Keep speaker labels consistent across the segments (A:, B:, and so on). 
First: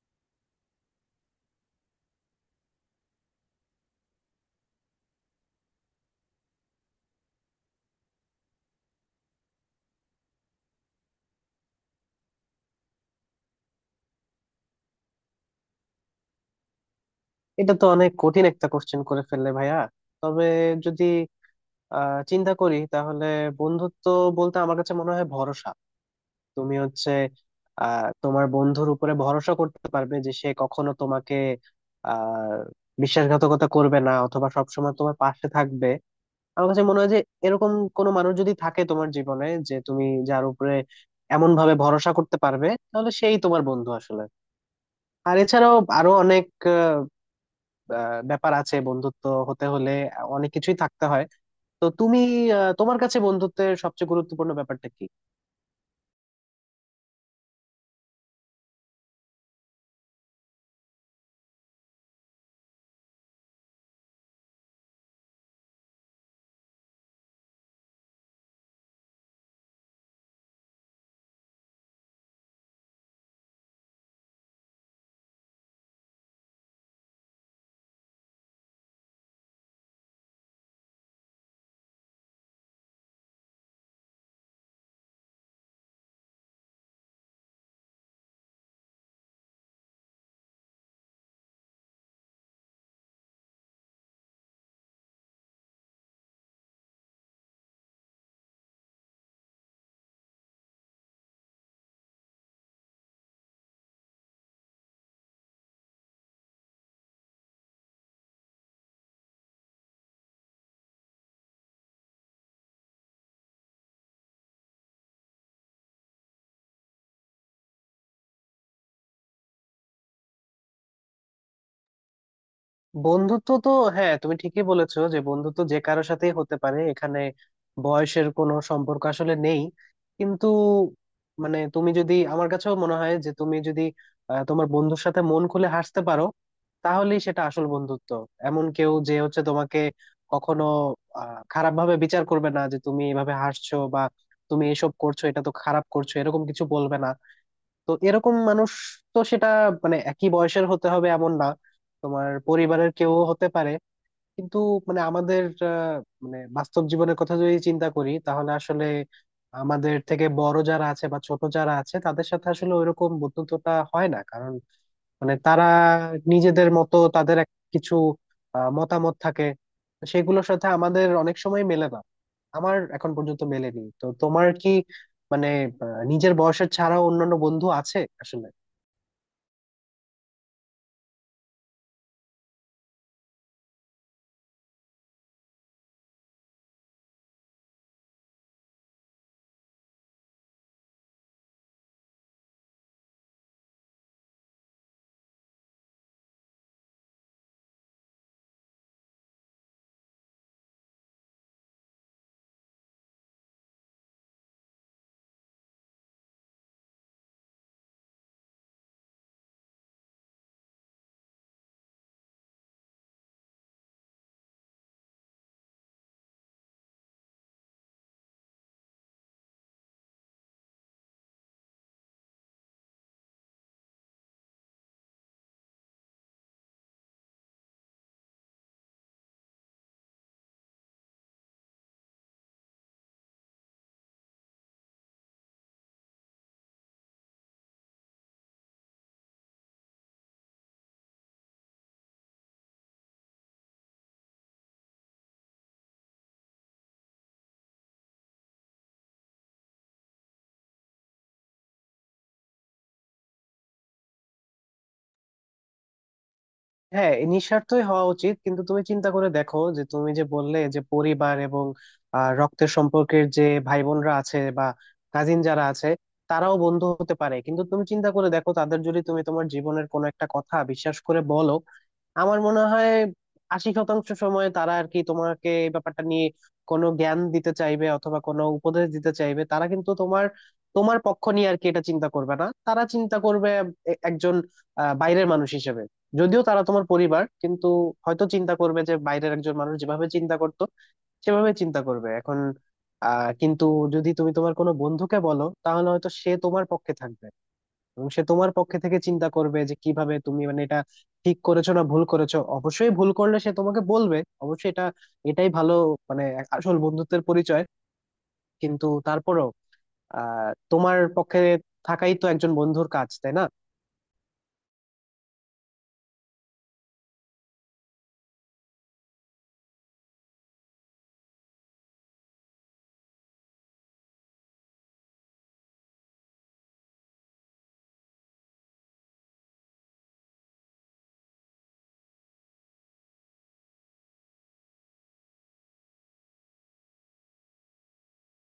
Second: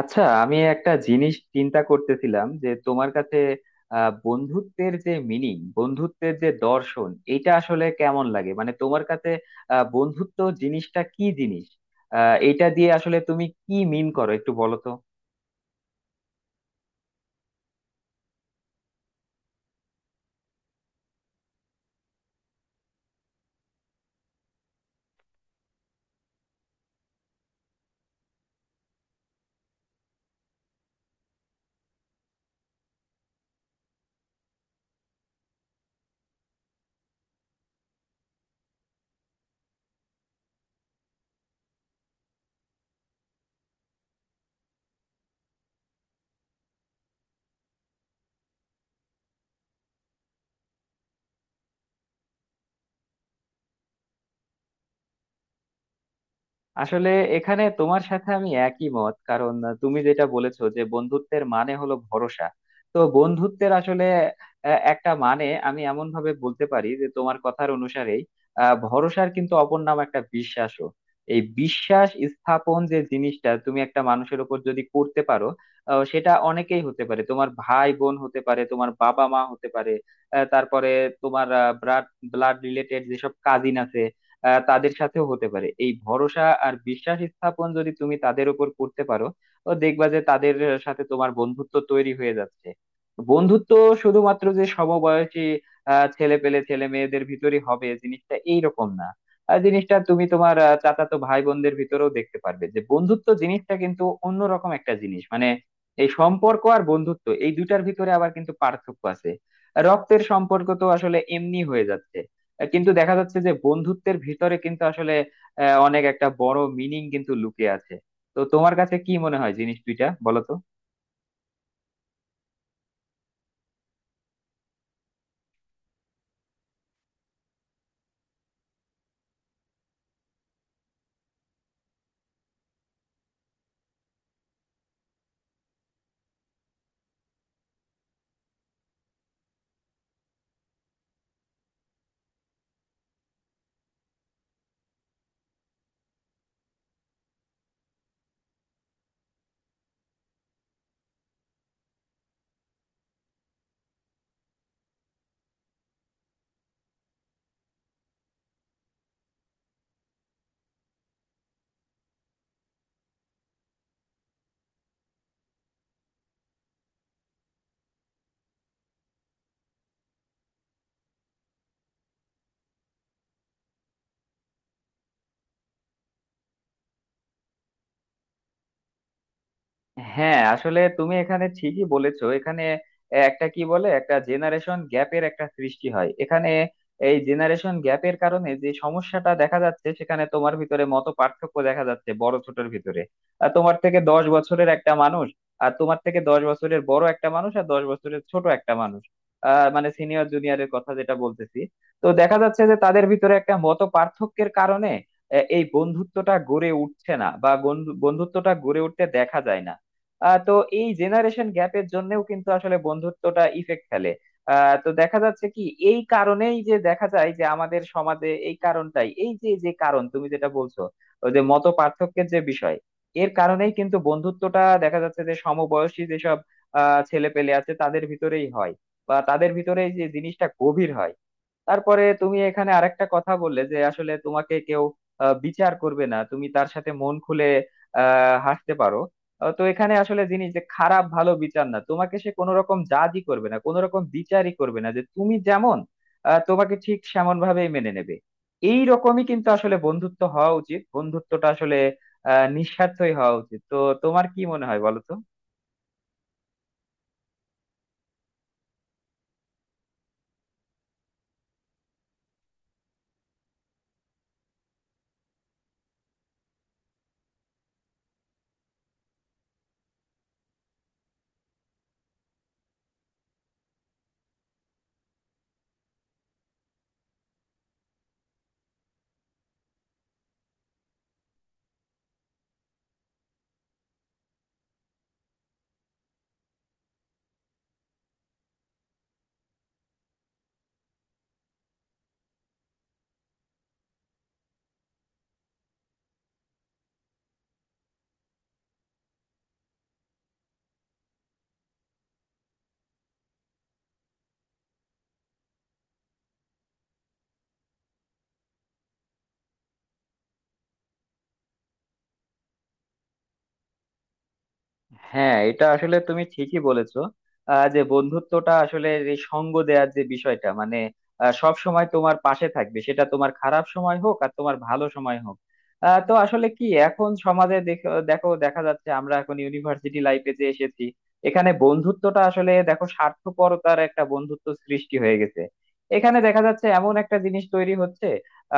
A: আচ্ছা আমি একটা জিনিস চিন্তা করতেছিলাম যে তোমার কাছে বন্ধুত্বের যে মিনিং বন্ধুত্বের যে দর্শন এটা আসলে কেমন লাগে মানে তোমার কাছে। বন্ধুত্ব জিনিসটা কি জিনিস? এটা দিয়ে আসলে তুমি কি মিন করো একটু বলো তো।
B: এটা তো অনেক কঠিন একটা কোশ্চেন করে ফেললে ভাইয়া। তবে যদি চিন্তা করি তাহলে বন্ধুত্ব বলতে আমার কাছে মনে হয় ভরসা। তুমি হচ্ছে তোমার বন্ধুর উপরে ভরসা করতে পারবে যে সে কখনো তোমাকে আহ বিশ্বাসঘাতকতা করবে না, অথবা সবসময় তোমার পাশে থাকবে। আমার কাছে মনে হয় যে এরকম কোনো মানুষ যদি থাকে তোমার জীবনে, যে তুমি যার উপরে এমন ভাবে ভরসা করতে পারবে, তাহলে সেই তোমার বন্ধু আসলে। আর এছাড়াও আরো অনেক ব্যাপার আছে, বন্ধুত্ব হতে হলে অনেক কিছুই থাকতে হয়। তো তুমি, তোমার কাছে বন্ধুত্বের সবচেয়ে গুরুত্বপূর্ণ ব্যাপারটা কি?
A: আসলে এখানে তোমার সাথে আমি একই মত, কারণ তুমি যেটা বলেছো যে বন্ধুত্বের মানে হলো ভরসা। তো বন্ধুত্বের আসলে একটা মানে আমি এমন ভাবে বলতে পারি যে তোমার কথার অনুসারেই ভরসার কিন্তু অপর নাম একটা বিশ্বাসও। এই বিশ্বাস স্থাপন যে জিনিসটা তুমি একটা মানুষের উপর যদি করতে পারো, সেটা অনেকেই হতে পারে, তোমার ভাই বোন হতে পারে, তোমার বাবা মা হতে পারে। তারপরে তোমার ব্লাড ব্লাড রিলেটেড যেসব কাজিন আছে, তাদের সাথেও হতে পারে এই ভরসা আর বিশ্বাস স্থাপন। যদি তুমি তাদের উপর করতে পারো, তো দেখবা যে তাদের সাথে তোমার বন্ধুত্ব তৈরি হয়ে যাচ্ছে। বন্ধুত্ব শুধুমাত্র যে সমবয়সী ছেলে পেলে ছেলে মেয়েদের ভিতরই হবে জিনিসটা এইরকম না। আর জিনিসটা তুমি তোমার চাচাতো ভাই বোনদের ভিতরেও দেখতে পারবে যে বন্ধুত্ব জিনিসটা কিন্তু অন্যরকম একটা জিনিস। মানে এই সম্পর্ক আর বন্ধুত্ব এই দুইটার ভিতরে আবার কিন্তু পার্থক্য আছে। রক্তের সম্পর্ক তো আসলে এমনি হয়ে যাচ্ছে, কিন্তু দেখা যাচ্ছে যে বন্ধুত্বের ভিতরে কিন্তু আসলে অনেক একটা বড় মিনিং কিন্তু লুকিয়ে আছে। তো তোমার কাছে কি মনে হয় জিনিস দুইটা বলো তো।
B: বন্ধুত্ব তো, হ্যাঁ তুমি ঠিকই বলেছো যে বন্ধুত্ব যে কারোর সাথেই হতে পারে, এখানে বয়সের কোনো সম্পর্ক আসলে নেই। কিন্তু মানে তুমি যদি, আমার কাছেও মনে হয় যে তুমি যদি তোমার বন্ধুর সাথে মন খুলে হাসতে পারো, তাহলেই সেটা আসল বন্ধুত্ব। এমন কেউ যে হচ্ছে তোমাকে কখনো খারাপ ভাবে বিচার করবে না, যে তুমি এভাবে হাসছো বা তুমি এসব করছো, এটা তো খারাপ করছো, এরকম কিছু বলবে না। তো এরকম মানুষ, তো সেটা মানে একই বয়সের হতে হবে এমন না, তোমার পরিবারের কেউ হতে পারে। কিন্তু মানে আমাদের, আহ, মানে বাস্তব জীবনের কথা যদি চিন্তা করি তাহলে আসলে আমাদের থেকে বড় যারা আছে বা ছোট যারা আছে তাদের সাথে আসলে ওইরকম বন্ধুত্বটা হয় না, কারণ মানে তারা নিজেদের মতো তাদের এক কিছু মতামত থাকে, সেগুলোর সাথে আমাদের অনেক সময় মেলে না। আমার এখন পর্যন্ত মেলেনি, তো তোমার কি মানে নিজের বয়সের ছাড়াও অন্যান্য বন্ধু আছে আসলে?
A: হ্যাঁ আসলে তুমি এখানে ঠিকই বলেছো, এখানে একটা কি বলে একটা জেনারেশন গ্যাপের একটা সৃষ্টি হয়। এখানে এই জেনারেশন গ্যাপের কারণে যে সমস্যাটা দেখা যাচ্ছে, সেখানে তোমার ভিতরে মত পার্থক্য দেখা যাচ্ছে বড় ছোটর ভিতরে। আর তোমার থেকে 10 বছরের একটা মানুষ, আর তোমার থেকে দশ বছরের বড় একটা মানুষ আর 10 বছরের ছোট একটা মানুষ, মানে সিনিয়র জুনিয়রের কথা যেটা বলতেছি। তো দেখা যাচ্ছে যে তাদের ভিতরে একটা মত পার্থক্যের কারণে এই বন্ধুত্বটা গড়ে উঠছে না, বা বন্ধুত্বটা গড়ে উঠতে দেখা যায় না। তো এই জেনারেশন গ্যাপের জন্যও কিন্তু আসলে বন্ধুত্বটা ইফেক্ট ফেলে। তো দেখা যাচ্ছে কি, এই কারণেই যে দেখা যায় যে আমাদের সমাজে এই কারণটাই, এই যে যে কারণ তুমি যেটা বলছো, ওই যে মত পার্থক্যের যে বিষয়, এর কারণেই কিন্তু বন্ধুত্বটা দেখা যাচ্ছে যে সমবয়সী যেসব ছেলে পেলে আছে তাদের ভিতরেই হয়, বা তাদের ভিতরে এই যে জিনিসটা গভীর হয়। তারপরে তুমি এখানে আরেকটা কথা বললে যে আসলে তোমাকে কেউ বিচার করবে না, তুমি তার সাথে মন খুলে হাসতে পারো। তো এখানে আসলে জিনিস যে খারাপ ভালো বিচার না, তোমাকে সে কোনো রকম জাজই করবে না, কোনো রকম বিচারই করবে না, যে তুমি যেমন তোমাকে ঠিক সেমন ভাবেই মেনে নেবে। এই রকমই কিন্তু আসলে বন্ধুত্ব হওয়া উচিত, বন্ধুত্বটা আসলে নিঃস্বার্থই হওয়া উচিত। তো তোমার কি মনে হয় বলো তো।
B: হ্যাঁ এই নিঃস্বার্থই হওয়া উচিত, কিন্তু তুমি চিন্তা করে দেখো যে তুমি যে বললে যে পরিবার এবং রক্তের সম্পর্কের যে ভাই বোনরা আছে বা কাজিন যারা আছে, তারাও বন্ধু হতে পারে। কিন্তু তুমি চিন্তা করে দেখো, তাদের যদি তুমি তোমার জীবনের কোনো একটা কথা বিশ্বাস করে বলো, আমার মনে হয় 80% সময় তারা আর কি তোমাকে এই ব্যাপারটা নিয়ে কোনো জ্ঞান দিতে চাইবে অথবা কোনো উপদেশ দিতে চাইবে। তারা কিন্তু তোমার, তোমার পক্ষ নিয়ে আর কি এটা চিন্তা করবে না, তারা চিন্তা করবে একজন বাইরের মানুষ হিসেবে। যদিও তারা তোমার পরিবার, কিন্তু হয়তো চিন্তা করবে যে বাইরের একজন মানুষ যেভাবে চিন্তা করতো সেভাবে চিন্তা করবে এখন। কিন্তু যদি তুমি তোমার কোনো বন্ধুকে বলো, তাহলে হয়তো সে তোমার পক্ষে থাকবে, এবং সে তোমার পক্ষে থেকে চিন্তা করবে যে কিভাবে তুমি মানে এটা ঠিক করেছো না ভুল করেছো। অবশ্যই ভুল করলে সে তোমাকে বলবে, অবশ্যই এটা, এটাই ভালো, মানে আসল বন্ধুত্বের পরিচয়। কিন্তু তারপরেও তোমার পক্ষে থাকাই তো একজন বন্ধুর কাজ, তাই না?
A: হ্যাঁ এটা আসলে তুমি ঠিকই বলেছো, যে বন্ধুত্বটা আসলে এই সঙ্গ দেওয়ার যে বিষয়টা, মানে সব সময় তোমার পাশে থাকবে, সেটা তোমার খারাপ সময় হোক আর তোমার ভালো সময় হোক। তো আসলে কি এখন সমাজে দেখো দেখো দেখা যাচ্ছে আমরা এখন ইউনিভার্সিটি লাইফে যে এসেছি, এখানে বন্ধুত্বটা আসলে দেখো স্বার্থপরতার একটা বন্ধুত্ব সৃষ্টি হয়ে গেছে। এখানে দেখা যাচ্ছে এমন একটা জিনিস তৈরি হচ্ছে,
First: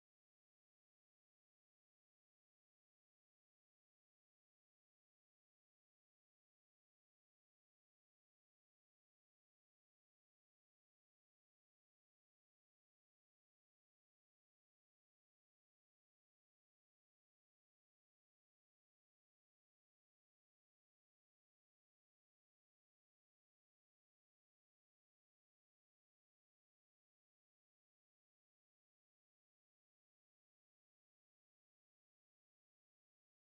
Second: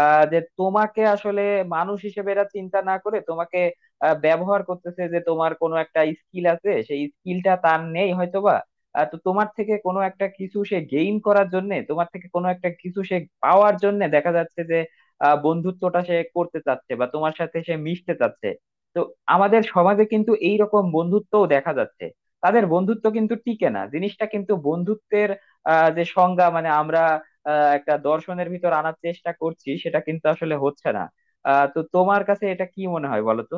A: যে তোমাকে আসলে মানুষ হিসেবে এরা চিন্তা না করে তোমাকে ব্যবহার করতেছে। যে তোমার কোনো একটা স্কিল আছে, সেই স্কিলটা তার নেই হয়তোবা, তো তোমার থেকে কোনো একটা কিছু সে গেইন করার জন্য, তোমার থেকে কোনো একটা কিছু সে পাওয়ার জন্য দেখা যাচ্ছে যে বন্ধুত্বটা সে করতে চাচ্ছে বা তোমার সাথে সে মিশতে চাচ্ছে। তো আমাদের সমাজে কিন্তু এই রকম বন্ধুত্বও দেখা যাচ্ছে। তাদের বন্ধুত্ব কিন্তু টিকে না, জিনিসটা কিন্তু বন্ধুত্বের যে সংজ্ঞা মানে আমরা একটা দর্শনের ভিতর আনার চেষ্টা করছি সেটা কিন্তু আসলে হচ্ছে না। তো তোমার কাছে এটা কি মনে হয় বলো তো।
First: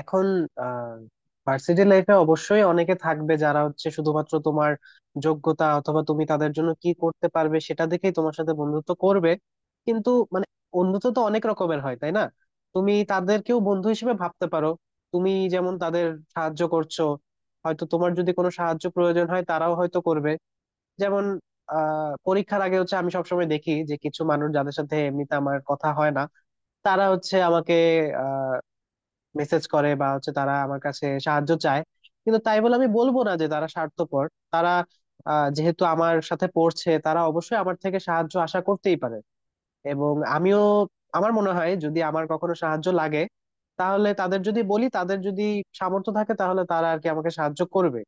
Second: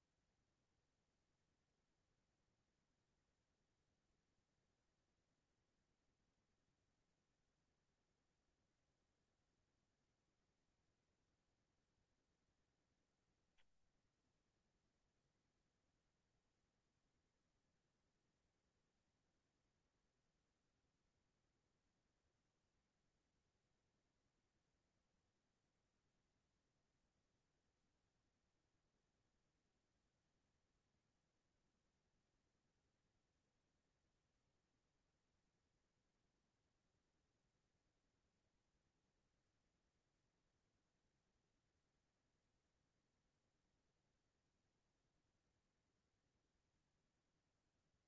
B: এখন আহ ভার্সিটি লাইফে অবশ্যই অনেকে থাকবে যারা হচ্ছে শুধুমাত্র তোমার যোগ্যতা অথবা তুমি তাদের জন্য কি করতে পারবে সেটা দেখেই তোমার সাথে বন্ধুত্ব করবে। কিন্তু মানে বন্ধুত্ব তো অনেক রকমের হয়, তাই না? তুমি তাদেরকেও বন্ধু হিসেবে ভাবতে পারো। তুমি যেমন তাদের সাহায্য করছো, হয়তো তোমার যদি কোনো সাহায্য প্রয়োজন হয় তারাও হয়তো করবে। যেমন পরীক্ষার আগে হচ্ছে আমি সবসময় দেখি যে কিছু মানুষ যাদের সাথে এমনিতে আমার কথা হয় না, তারা হচ্ছে আমাকে মেসেজ করে বা হচ্ছে তারা আমার কাছে সাহায্য চায়। কিন্তু তাই বলে আমি বলবো না যে তারা স্বার্থপর। তারা যেহেতু আমার সাথে পড়ছে তারা অবশ্যই আমার থেকে সাহায্য আশা করতেই পারে। এবং আমিও, আমার মনে হয় যদি আমার কখনো সাহায্য লাগে, তাহলে তাদের যদি বলি, তাদের যদি সামর্থ্য থাকে তাহলে তারা আর কি আমাকে সাহায্য করবে।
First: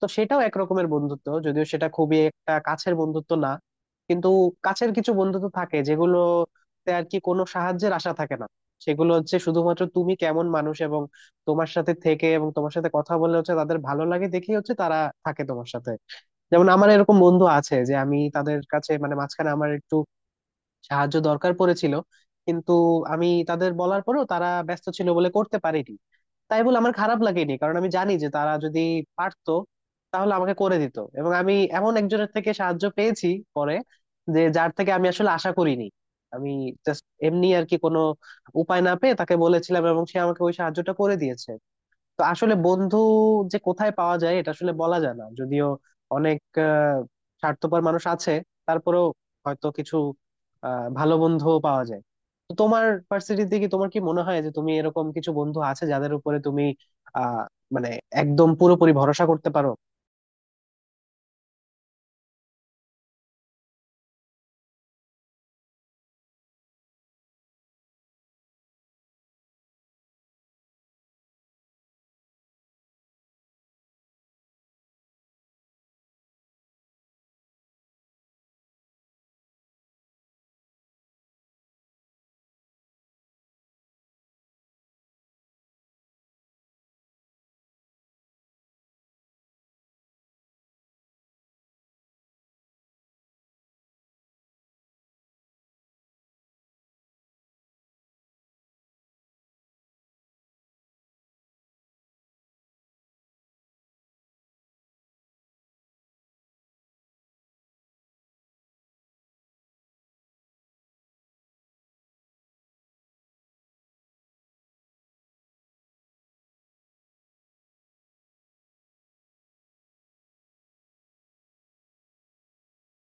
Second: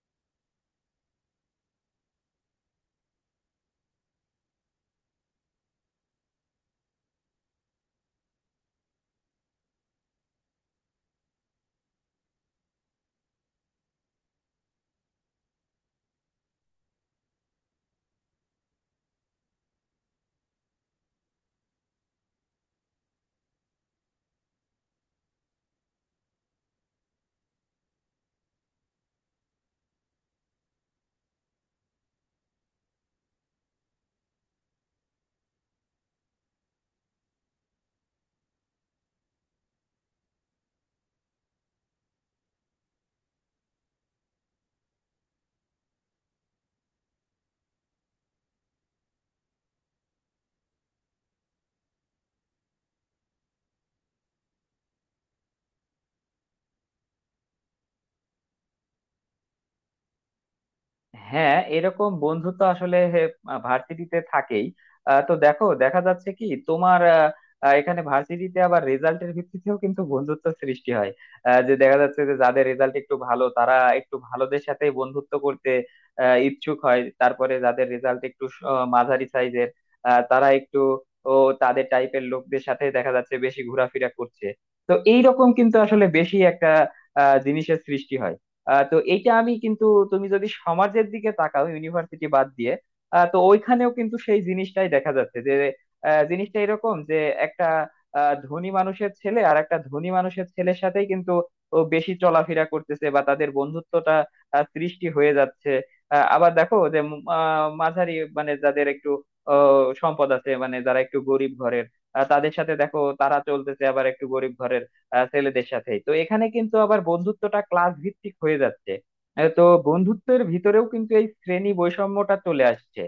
B: তো সেটাও একরকমের বন্ধুত্ব, যদিও সেটা খুবই একটা কাছের বন্ধুত্ব না। কিন্তু কাছের কিছু বন্ধুত্ব থাকে যেগুলোতে আর কি কোনো সাহায্যের আশা থাকে না। সেগুলো হচ্ছে শুধুমাত্র তুমি কেমন মানুষ, এবং তোমার সাথে থেকে এবং তোমার সাথে কথা বলে হচ্ছে তাদের ভালো লাগে, দেখেই হচ্ছে তারা থাকে তোমার সাথে। যেমন আমার এরকম বন্ধু আছে যে আমি তাদের কাছে মানে মাঝখানে আমার একটু সাহায্য দরকার পড়েছিল, কিন্তু আমি তাদের বলার পরেও তারা ব্যস্ত ছিল বলে করতে পারেনি। তাই বলে আমার খারাপ লাগেনি, কারণ আমি জানি যে তারা যদি পারতো তাহলে আমাকে করে দিত। এবং আমি এমন একজনের থেকে সাহায্য পেয়েছি পরে, যে যার থেকে আমি আসলে আশা করিনি। আমি জাস্ট এমনি আর কি কোনো উপায় না পেয়ে তাকে বলেছিলাম, এবং সে আমাকে ওই সাহায্যটা করে দিয়েছে। তো আসলে বন্ধু যে কোথায় পাওয়া যায় এটা আসলে বলা যায় না। যদিও অনেক আহ, স্বার্থপর মানুষ আছে, তারপরেও হয়তো কিছু ভালো বন্ধুও পাওয়া যায়। তো তোমার ভার্সিটিতে কি, তোমার কি মনে হয় যে তুমি, এরকম কিছু বন্ধু আছে যাদের উপরে তুমি আহ মানে একদম পুরোপুরি ভরসা করতে পারো?
A: হ্যাঁ এরকম বন্ধু তো আসলে ভার্সিটিতে থাকেই। তো দেখো দেখা যাচ্ছে কি তোমার এখানে ভার্সিটিতে আবার রেজাল্টের ভিত্তিতেও কিন্তু বন্ধুত্ব সৃষ্টি হয়। যে দেখা যাচ্ছে যে যাদের রেজাল্ট একটু ভালো তারা একটু ভালোদের সাথে বন্ধুত্ব করতে ইচ্ছুক হয়। তারপরে যাদের রেজাল্ট একটু মাঝারি সাইজের, তারা একটু ও তাদের টাইপের লোকদের সাথে দেখা যাচ্ছে বেশি ঘোরাফেরা করছে। তো এইরকম কিন্তু আসলে বেশি একটা জিনিসের সৃষ্টি হয়। তো এইটা আমি কিন্তু, তুমি যদি সমাজের দিকে তাকাও ইউনিভার্সিটি বাদ দিয়ে, তো ওইখানেও কিন্তু সেই জিনিসটাই দেখা যাচ্ছে যে জিনিসটা এরকম যে একটা ধনী মানুষের ছেলে আর একটা ধনী মানুষের ছেলের সাথেই কিন্তু ও বেশি চলাফেরা করতেছে, বা তাদের বন্ধুত্বটা সৃষ্টি হয়ে যাচ্ছে। আবার দেখো যে মাঝারি মানে যাদের একটু সম্পদ আছে, মানে যারা একটু গরিব ঘরের, তাদের সাথে দেখো তারা চলতেছে, আবার একটু গরিব ঘরের ছেলেদের সাথে। তো এখানে কিন্তু আবার বন্ধুত্বটা ক্লাস ভিত্তিক হয়ে যাচ্ছে। তো বন্ধুত্বের ভিতরেও কিন্তু এই শ্রেণী বৈষম্যটা চলে আসছে।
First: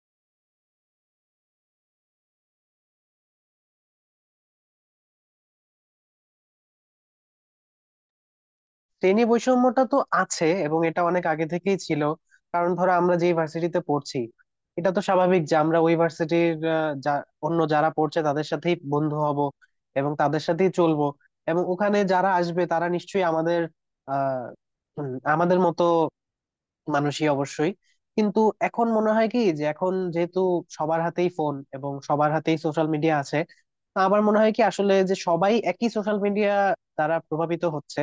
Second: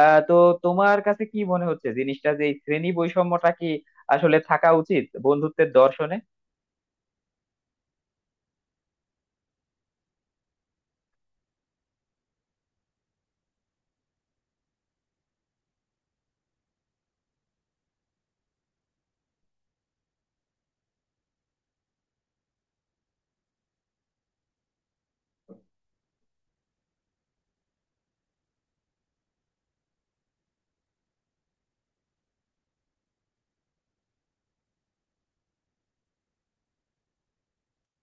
A: তো তোমার কাছে কি মনে হচ্ছে জিনিসটা, যে এই শ্রেণী বৈষম্যটা কি আসলে থাকা উচিত বন্ধুত্বের দর্শনে?
B: শ্রেণী বৈষম্যটা তো আছে, এবং এটা অনেক আগে থেকেই ছিল। কারণ ধরো আমরা যে ভার্সিটিতে পড়ছি, এটা তো স্বাভাবিক যে আমরা ওই ভার্সিটির অন্য যারা পড়ছে তাদের সাথেই বন্ধু হব এবং তাদের সাথেই চলবো। এবং ওখানে যারা আসবে তারা নিশ্চয়ই আমাদের আহ উম, আমাদের মতো মানুষই অবশ্যই। কিন্তু এখন মনে হয় কি, যে এখন যেহেতু সবার হাতেই ফোন এবং সবার হাতেই সোশ্যাল মিডিয়া আছে, আমার মনে হয় কি আসলে যে সবাই একই সোশ্যাল মিডিয়া দ্বারা প্রভাবিত হচ্ছে।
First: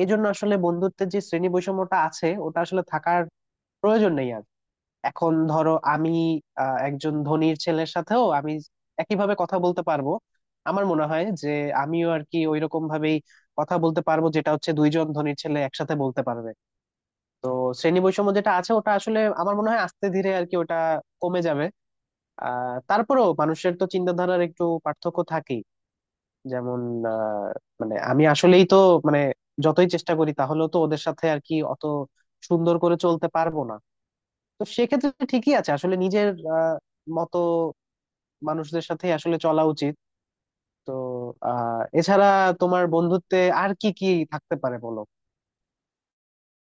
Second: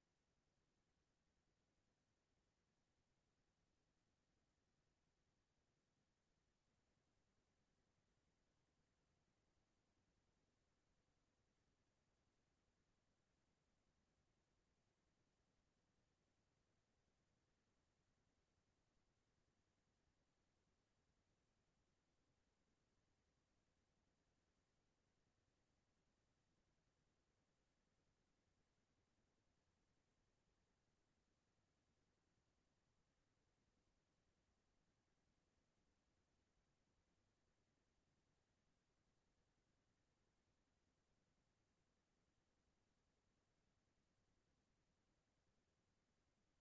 B: এই জন্য আসলে বন্ধুত্বের যে শ্রেণী বৈষম্যটা আছে ওটা আসলে থাকার প্রয়োজন নেই আর। এখন ধরো আমি একজন ধনীর ছেলের সাথেও আমি একইভাবে কথা বলতে পারবো। আমার মনে হয় যে আমিও আর কি ওইরকম ভাবেই কথা বলতে পারবো, যেটা হচ্ছে দুইজন ধনীর ছেলে একসাথে বলতে পারবে। তো শ্রেণী বৈষম্য যেটা আছে ওটা আসলে আমার মনে হয় আস্তে ধীরে আর কি ওটা কমে যাবে। তারপরেও মানুষের তো চিন্তাধারার একটু পার্থক্য থাকেই। যেমন আহ, মানে আমি আসলেই তো মানে যতই চেষ্টা করি তাহলেও তো ওদের সাথে আর কি অত সুন্দর করে চলতে পারবো না। তো সেক্ষেত্রে ঠিকই আছে, আসলে নিজের আহ মতো মানুষদের সাথে আসলে চলা উচিত। তো এছাড়া তোমার বন্ধুত্বে আর কি কি থাকতে পারে বলো?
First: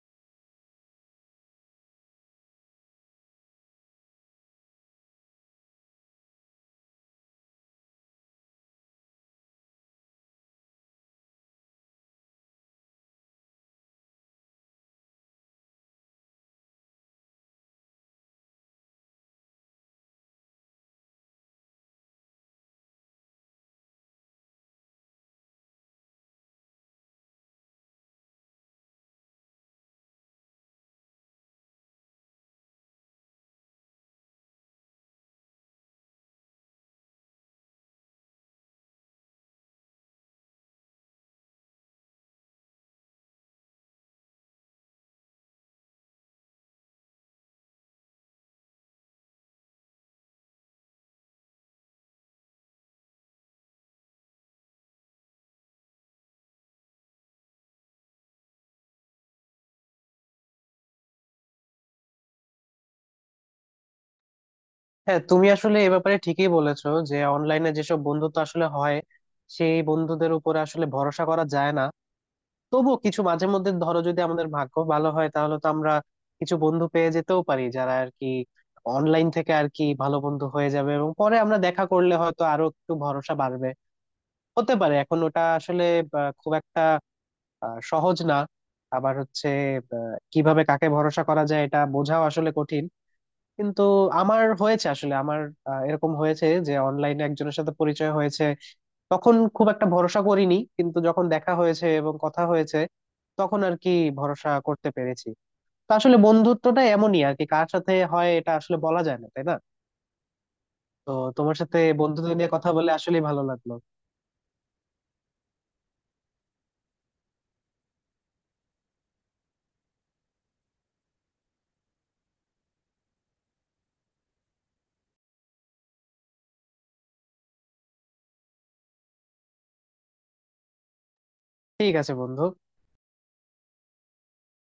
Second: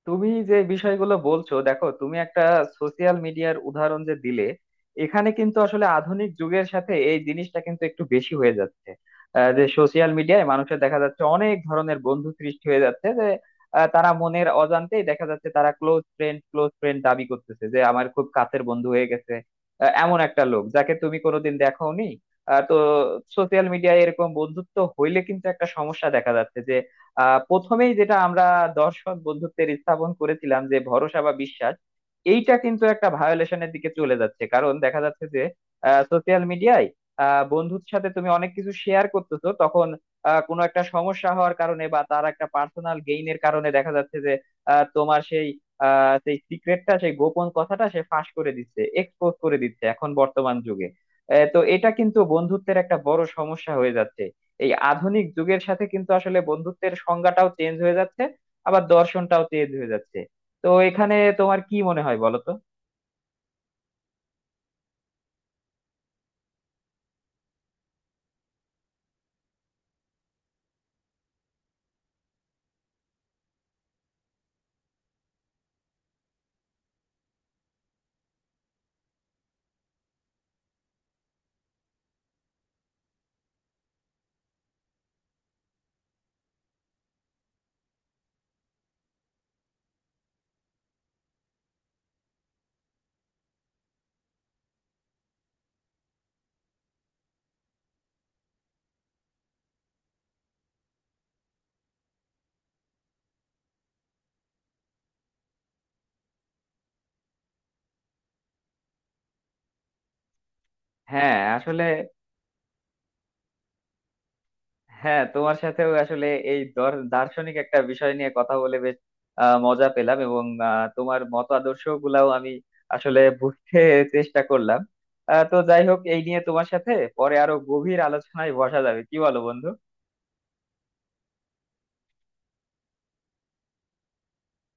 A: তুমি যে বিষয়গুলো বলছো দেখো, তুমি একটা সোশিয়াল মিডিয়ার উদাহরণ যে দিলে, এখানে কিন্তু আসলে আধুনিক যুগের সাথে এই জিনিসটা কিন্তু একটু বেশি হয়ে যাচ্ছে। যে সোশিয়াল মিডিয়ায় মানুষের দেখা যাচ্ছে অনেক ধরনের বন্ধু সৃষ্টি হয়ে যাচ্ছে, যে তারা মনের অজান্তেই দেখা যাচ্ছে তারা ক্লোজ ফ্রেন্ড ক্লোজ ফ্রেন্ড দাবি করতেছে যে আমার খুব কাছের বন্ধু হয়ে গেছে, এমন একটা লোক যাকে তুমি কোনোদিন দেখোনি। তো সোশিয়াল মিডিয়ায় এরকম বন্ধুত্ব হইলে কিন্তু একটা সমস্যা দেখা যাচ্ছে। প্রথমেই যেটা আমরা দর্শন বন্ধুত্বের স্থাপন করেছিলাম যে ভরসা বা বিশ্বাস, এইটা কিন্তু একটা ভায়োলেশনের দিকে চলে যাচ্ছে, কারণ দেখা যাচ্ছে যে সোশ্যাল মিডিয়ায় বন্ধুর সাথে তুমি অনেক কিছু শেয়ার করতেছো, তখন কোনো একটা সমস্যা হওয়ার কারণে বা তার একটা পার্সোনাল গেইনের কারণে দেখা যাচ্ছে যে তোমার সেই সেই সিক্রেটটা, সেই গোপন কথাটা সে ফাঁস করে দিচ্ছে, এক্সপোজ করে দিচ্ছে এখন বর্তমান যুগে। তো এটা কিন্তু বন্ধুত্বের একটা বড় সমস্যা হয়ে যাচ্ছে। এই আধুনিক যুগের সাথে কিন্তু আসলে বন্ধুত্বের সংজ্ঞাটাও চেঞ্জ হয়ে যাচ্ছে, আবার দর্শনটাও চেঞ্জ হয়ে যাচ্ছে। তো এখানে তোমার কি মনে হয় বলো তো।
B: হ্যাঁ তুমি আসলে এ ব্যাপারে ঠিকই বলেছো যে অনলাইনে যেসব বন্ধুত্ব আসলে হয়, সেই বন্ধুদের উপরে আসলে ভরসা করা যায় না। তবুও কিছু মাঝে মধ্যে ধরো যদি আমাদের ভাগ্য ভালো হয়, তাহলে তো আমরা কিছু বন্ধু পেয়ে যেতেও পারি যারা আর কি অনলাইন থেকে আর কি ভালো বন্ধু হয়ে যাবে, এবং পরে আমরা দেখা করলে হয়তো আরো একটু ভরসা বাড়বে। হতে পারে, এখন ওটা আসলে খুব একটা সহজ না। আবার হচ্ছে কিভাবে কাকে ভরসা করা যায় এটা বোঝাও আসলে কঠিন। কিন্তু আমার হয়েছে আসলে আমার এরকম হয়েছে যে অনলাইনে একজনের সাথে পরিচয় হয়েছে, তখন খুব একটা ভরসা করিনি, কিন্তু যখন দেখা হয়েছে এবং কথা হয়েছে, তখন আর কি ভরসা করতে পেরেছি। তো আসলে বন্ধুত্বটা এমনই আর কি, কার সাথে হয় এটা আসলে বলা যায় না, তাই না? তো
A: হ্যাঁ
B: তোমার সাথে
A: আসলে
B: বন্ধুত্ব নিয়ে কথা বলে আসলেই ভালো লাগলো।
A: হ্যাঁ তোমার সাথেও আসলে এই দার্শনিক একটা বিষয় নিয়ে কথা বলে বেশ মজা পেলাম। এবং তোমার মত আদর্শ গুলাও আমি আসলে বুঝতে চেষ্টা করলাম। তো যাই হোক, এই নিয়ে তোমার সাথে পরে আরো গভীর আলোচনায় বসা যাবে, কি বলো বন্ধু?
B: ঠিক আছে বন্ধু।